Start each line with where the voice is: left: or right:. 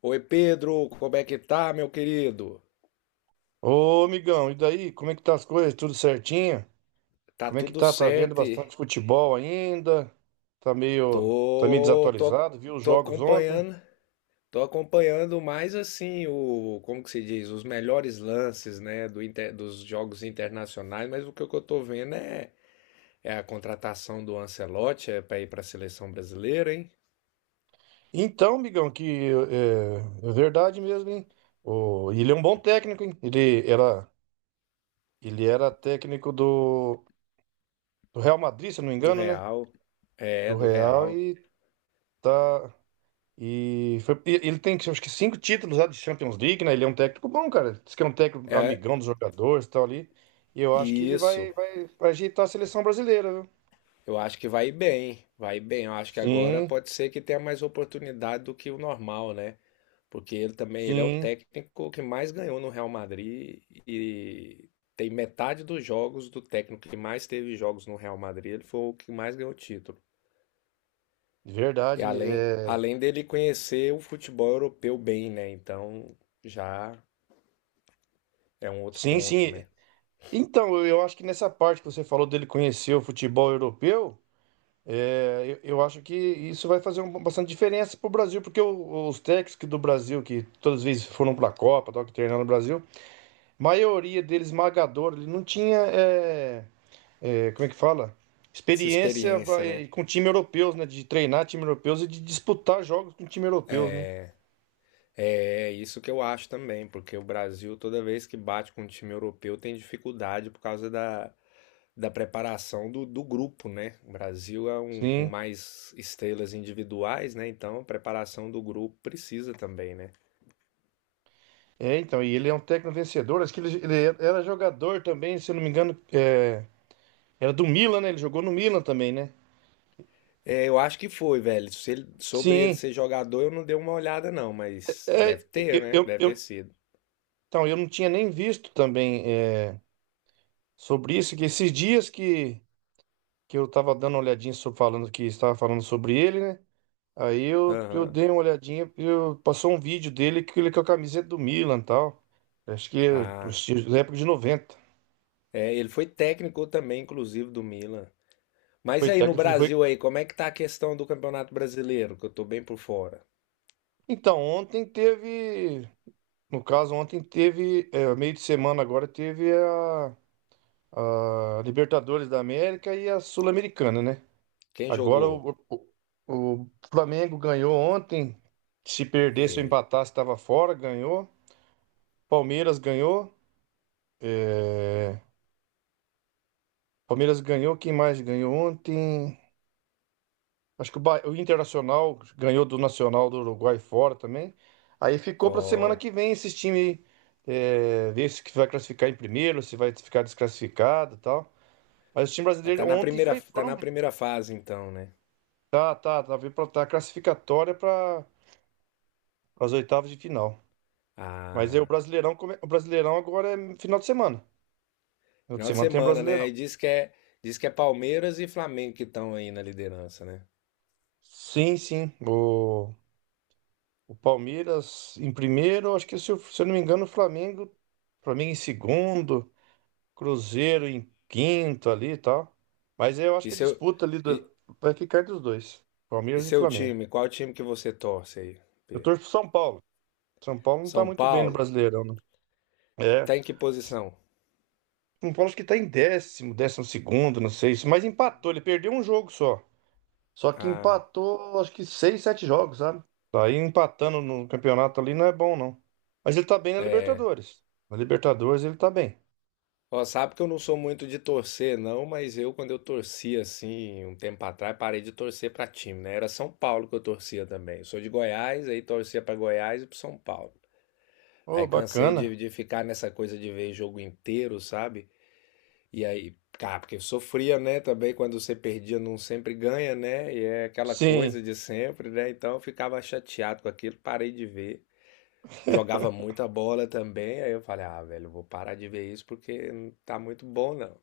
left: Oi, Pedro, como é que tá, meu querido?
right: Ô, amigão, e daí? Como é que tá as coisas? Tudo certinho?
left: Tá
right: Como é que
left: tudo
right: tá? Tá vendo
left: certo? E
right: bastante futebol ainda? Tá meio, tá meio
left: Tô, tô,
right: desatualizado, viu os
left: tô
right: jogos ontem?
left: acompanhando, tô acompanhando mais assim o, como que se diz, os melhores lances, né, dos jogos internacionais, mas o que eu tô vendo é, é a contratação do Ancelotti é para ir para a seleção brasileira, hein?
right: Então, amigão, que é verdade mesmo, hein? O, ele é um bom técnico, hein? Ele era técnico do Real Madrid, se eu não me
left: Do
right: engano, né?
left: Real. É,
right: Do
left: do
right: Real
left: Real.
right: e tá. Ele tem, acho que, cinco títulos lá de Champions League, né? Ele é um técnico bom, cara. Diz que é um técnico
left: É,
right: amigão dos jogadores e tal ali. E eu acho que ele
left: isso.
right: vai ajeitar a seleção brasileira, viu?
left: Eu acho que vai bem, vai bem. Eu acho que agora
right: Sim,
left: pode ser que tenha mais oportunidade do que o normal, né? Porque ele também, ele é o
right: sim,
left: técnico que mais ganhou no Real Madrid e tem metade dos jogos do técnico que mais teve jogos no Real Madrid, ele foi o que mais ganhou título. E
right: verdade.
left: além,
right: É.
left: além dele conhecer o futebol europeu bem, né? Então já é um outro
right: Sim,
left: ponto,
right: sim.
left: né?
right: Então, eu acho que nessa parte que você falou dele conhecer o futebol europeu, é, eu acho que isso vai fazer bastante diferença para o Brasil, porque os técnicos que do Brasil, que todas as vezes foram para a Copa, tal, que treinaram no Brasil, maioria deles esmagadora, ele não tinha. Como é que fala?
left: Essa
right: Experiência
left: experiência, né?
right: com time europeus, né? De treinar time europeus e de disputar jogos com time europeus, né?
left: É isso que eu acho também, porque o Brasil, toda vez que bate com um time europeu, tem dificuldade por causa da preparação do grupo, né? O Brasil é um com
right: Sim.
left: mais estrelas individuais, né? Então a preparação do grupo precisa também, né?
right: É, então, e ele é um técnico vencedor. Acho que ele era jogador também, se eu não me engano, é, era do Milan, né? Ele jogou no Milan também, né?
left: É, eu acho que foi, velho. Se ele- Sobre ele
right: Sim,
left: ser jogador, eu não dei uma olhada, não, mas
right: é,
left: deve ter,
right: eu,
left: né?
right: eu,
left: Deve ter
right: eu-
left: sido.
right: então, eu não tinha nem visto também é, sobre isso, que esses dias que eu estava dando uma olhadinha sobre, falando que estava falando sobre ele, né? Aí eu
left: Aham.
right: dei uma olhadinha, passou um vídeo dele que ele com a camiseta do Milan e tal. Acho que é
left: Ah.
right: da época de 90.
left: É, ele foi técnico também, inclusive, do Milan. Mas
right: Foi
left: aí no
right: técnico, ele foi.
left: Brasil aí, como é que tá a questão do Campeonato Brasileiro? Que eu tô bem por fora.
right: Então, ontem teve. No caso, ontem teve. Meio de semana agora teve a Libertadores da América e a Sul-Americana, né?
left: Quem
right: Agora
left: jogou?
right: o Flamengo ganhou ontem. Se perdesse ou
left: É,
right: empatasse, estava fora, ganhou. Palmeiras ganhou. É, Palmeiras ganhou. Quem mais ganhou ontem? Acho que o Internacional ganhou do Nacional do Uruguai fora também. Aí ficou para semana
left: ó,
right: que vem esses times, ver se que vai classificar em primeiro, se vai ficar desclassificado e tal. Mas o time brasileiro ontem foi,
left: tá
right: foram
left: na
right: bem.
left: primeira fase então, né?
right: Tá, tá, tá, tá classificatória para as oitavas de final. Mas aí o
left: Ah,
right: Brasileirão, o Brasileirão agora é final de semana. Final de
left: final de
right: semana tem o
left: semana, né?
right: Brasileirão.
left: E diz que é Palmeiras e Flamengo que estão aí na liderança, né?
right: Sim, sim. O Palmeiras em primeiro, acho que se eu não me engano, o Flamengo em segundo. Cruzeiro em quinto ali e tal. Mas eu acho
left: E
right: que é
left: seu,
right: disputa ali
left: e,
right: do... Vai ficar entre os dois,
left: e
right: Palmeiras e
left: seu
right: Flamengo.
left: time? Qual time que você torce aí,
right: Eu
left: Pedro?
right: torço pro São Paulo. São Paulo não tá
left: São
right: muito bem no
left: Paulo?
right: Brasileirão, né? É.
left: Tá em que posição?
right: São Paulo acho que tá em décimo, décimo segundo, não sei. Mas empatou, ele perdeu um jogo só. Só que
left: Ah,
right: empatou, acho que seis, sete jogos, sabe? Tá, aí empatando no campeonato ali não é bom, não. Mas ele tá bem na Libertadores. Na Libertadores ele tá bem.
left: ó, sabe que eu não sou muito de torcer, não, mas eu, quando eu torcia assim, um tempo atrás, parei de torcer pra time, né? Era São Paulo que eu torcia também. Eu sou de Goiás, aí torcia pra Goiás e pro São Paulo.
right: Ô,
left: Aí cansei
right: bacana.
left: de ficar nessa coisa de ver jogo inteiro, sabe? E aí, cara, porque eu sofria, né, também quando você perdia, não sempre ganha, né? E é aquela
right: Sim,
left: coisa de sempre, né? Então eu ficava chateado com aquilo, parei de ver. Jogava muita bola também, aí eu falei, ah, velho, eu vou parar de ver isso porque não tá muito bom, não.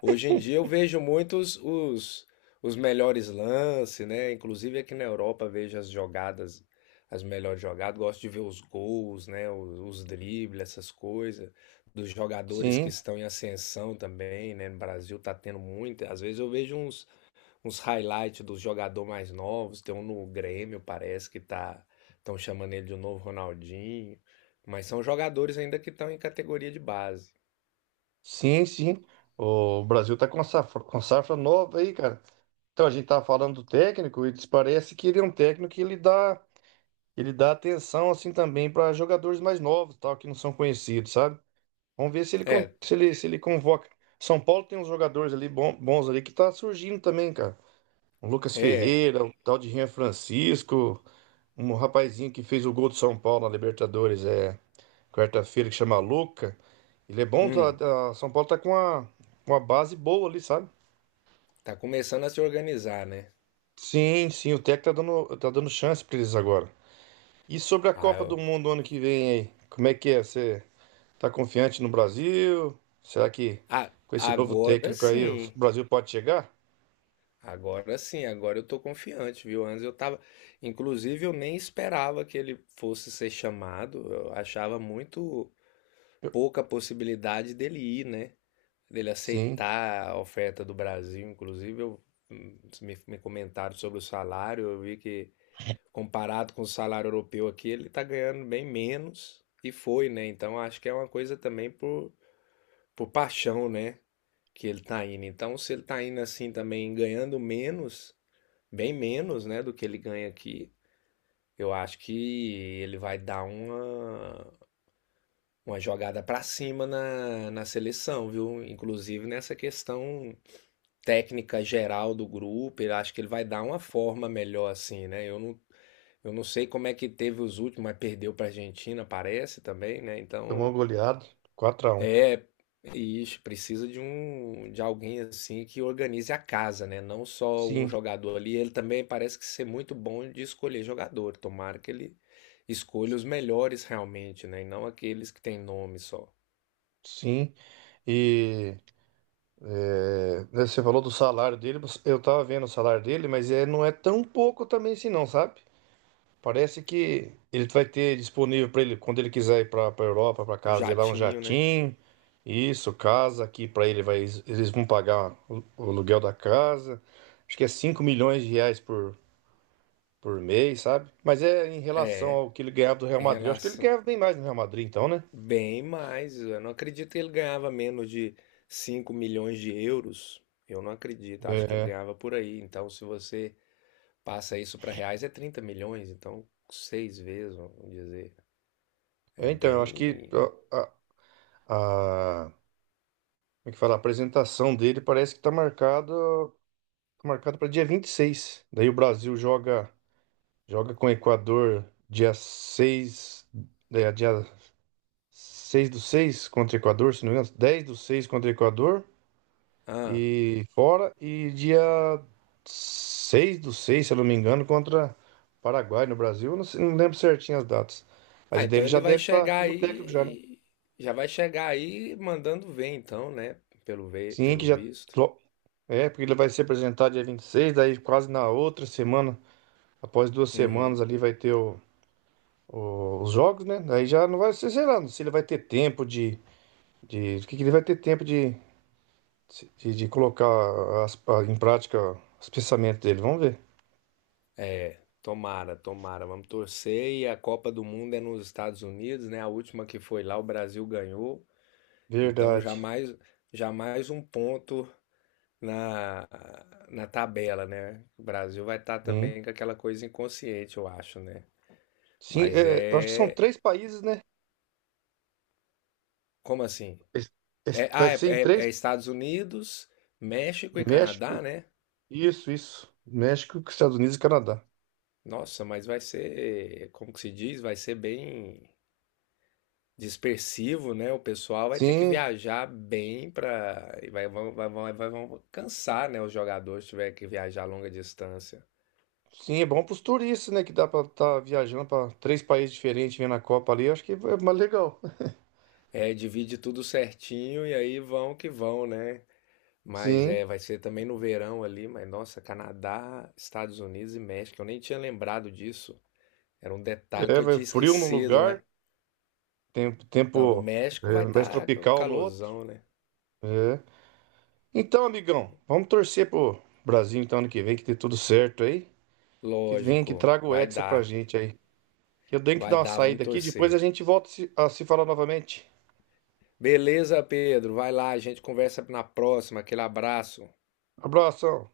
left: Hoje em dia eu vejo muitos os melhores lances, né? Inclusive aqui na Europa vejo as jogadas, as melhores jogadas. Gosto de ver os gols, né? Os dribles, essas coisas. Dos jogadores que
right: sim.
left: estão em ascensão também, né? No Brasil tá tendo muito. Às vezes eu vejo uns, uns highlights dos jogadores mais novos. Tem um no Grêmio, parece que tá, estão chamando ele de um novo Ronaldinho. Mas são jogadores ainda que estão em categoria de base.
right: Sim, sim. O Brasil tá com safra nova aí, cara. Então a gente tava falando do técnico e parece que ele é um técnico que ele dá atenção assim também para jogadores mais novos, tal, que não são conhecidos, sabe? Vamos ver se ele con-
left: É,
right: se ele, se ele convoca. São Paulo tem uns jogadores ali bons ali que tá surgindo também, cara. O Lucas
left: é.
right: Ferreira, um tal de Rian Francisco, um rapazinho que fez o gol do São Paulo na Libertadores, é quarta-feira, que chama Luca. Ele é bom.
left: Hum.
right: São Paulo tá com uma base boa ali, sabe?
left: Tá começando a se organizar, né?
right: Sim, sim, o Tec tá dando chance pra eles agora. E sobre a
left: Ah,
right: Copa do
left: eu-
right: Mundo ano que vem aí? Como é que é? Você tá confiante no Brasil? Será que
left: Ah,
right: com esse novo
left: agora
right: técnico aí o
left: sim.
right: Brasil pode chegar?
left: Agora sim, agora eu tô confiante, viu? Antes eu tava. Inclusive, eu nem esperava que ele fosse ser chamado. Eu achava muito
right: Eu-
left: pouca possibilidade dele ir, né? Dele
right: Sim,
left: aceitar a oferta do Brasil. Inclusive, eu... me comentaram sobre o salário. Eu vi que, comparado com o salário europeu aqui, ele tá ganhando bem menos. E foi, né? Então, acho que é uma coisa também por paixão, né? Que ele está indo. Então, se ele está indo assim também, ganhando menos, bem menos, né, do que ele ganha aqui, eu acho que ele vai dar uma jogada para cima na seleção, viu? Inclusive nessa questão técnica geral do grupo, eu acho que ele vai dar uma forma melhor assim, né? Eu não sei como é que teve os últimos, mas perdeu pra Argentina, parece também, né?
right: tomou
left: Então,
right: goleado, 4-1.
left: é, isso, precisa de um de alguém assim que organize a casa, né? Não só um
right: Sim,
left: jogador ali. Ele também parece que ser muito bom de escolher jogador. Tomara que ele escolha os melhores realmente, né? E não aqueles que têm nome só.
right: sim. E, né, você falou do salário dele, eu tava vendo o salário dele, mas é, não é tão pouco também assim, não, sabe? Parece que ele vai ter disponível para ele quando ele quiser ir para a Europa, para
left: Um
right: casa dele lá, um
left: jatinho, né?
right: jatinho. Isso, casa aqui para ele vai eles vão pagar o aluguel da casa. Acho que é R$ 5 milhões por mês, sabe? Mas é em relação
left: É,
right: ao que ele ganhava do Real
left: em
right: Madrid. Eu acho que ele
left: relação.
right: ganhava bem mais no Real Madrid, então, né?
left: Bem mais. Eu não acredito que ele ganhava menos de 5 milhões de euros. Eu não acredito. Acho que ele
right: É,
left: ganhava por aí. Então, se você passa isso para reais é 30 milhões, então seis vezes, vamos dizer. É
right: então, eu acho que
left: bem.
right: a, a- a- como é que fala? A apresentação dele parece que tá marcado para dia 26. Daí o Brasil joga. Joga com o Equador dia 6 do 6 contra o Equador, se não me engano, 10/6 contra o Equador
left: Ah,
right: e fora, e dia 6/6, se eu não me engano, contra Paraguai no Brasil. Eu não, sei- Não lembro certinho as datas.
left: ah,
right: Mas
left: então
right: dele já
left: ele vai
right: deve estar
left: chegar
right: como técnico já, né?
left: aí. Já vai chegar aí mandando ver, então, né? Pelo, ve...
right: Sim, que
left: pelo
right: já
left: visto.
right: porque ele vai se apresentar dia 26, daí quase na outra semana, após duas
left: Uhum.
right: semanas ali vai ter os jogos, né? Daí já não vai ser, sei lá, não sei se ele vai ter tempo de que ele vai ter tempo de colocar em prática os pensamentos dele. Vamos ver.
left: É, tomara, tomara. Vamos torcer. E a Copa do Mundo é nos Estados Unidos, né? A última que foi lá, o Brasil ganhou. Então
right: Verdade.
left: já mais um ponto na, na tabela, né? O Brasil vai estar
right: Sim.
left: também com aquela coisa inconsciente, eu acho, né?
right: Sim,
left: Mas
right: é, eu acho que são
left: é.
right: três países, né?
left: Como assim?
right: Es- Vai ser em três.
left: É Estados Unidos, México e
right: México,
left: Canadá, né?
right: isso, isso. México, Estados Unidos e Canadá.
left: Nossa, mas vai ser, como que se diz? Vai ser bem dispersivo, né? O pessoal vai ter que
right: Sim,
left: viajar bem para e vão cansar, né? Os jogadores se tiver que viajar a longa distância.
right: sim, é bom para os turistas, né? Que dá para estar viajando para três países diferentes, vendo a Copa ali. Acho que é mais legal.
left: É, divide tudo certinho e aí vão que vão, né? Mas é,
right: Sim,
left: vai ser também no verão ali, mas nossa, Canadá, Estados Unidos e México, eu nem tinha lembrado disso. Era um detalhe que
right: é,
left: eu
right: vai
left: tinha
right: frio num
left: esquecido, mas.
right: lugar, tempo,
left: Não, no
right: tempo
left: México
right: é
left: vai
right: mais
left: estar o
right: tropical no outro.
left: calorzão, né?
right: É. Então, amigão, vamos torcer pro Brasil então ano que vem, que dê tudo certo aí. Que venha, que
left: Lógico,
right: traga o
left: vai
right: Hexa pra
left: dar.
right: gente aí. Que eu tenho que
left: Vai
right: dar uma
left: dar, vamos
right: saída aqui, depois a
left: torcer.
right: gente volta a se falar novamente.
left: Beleza, Pedro. Vai lá, a gente conversa na próxima. Aquele abraço.
right: Abração.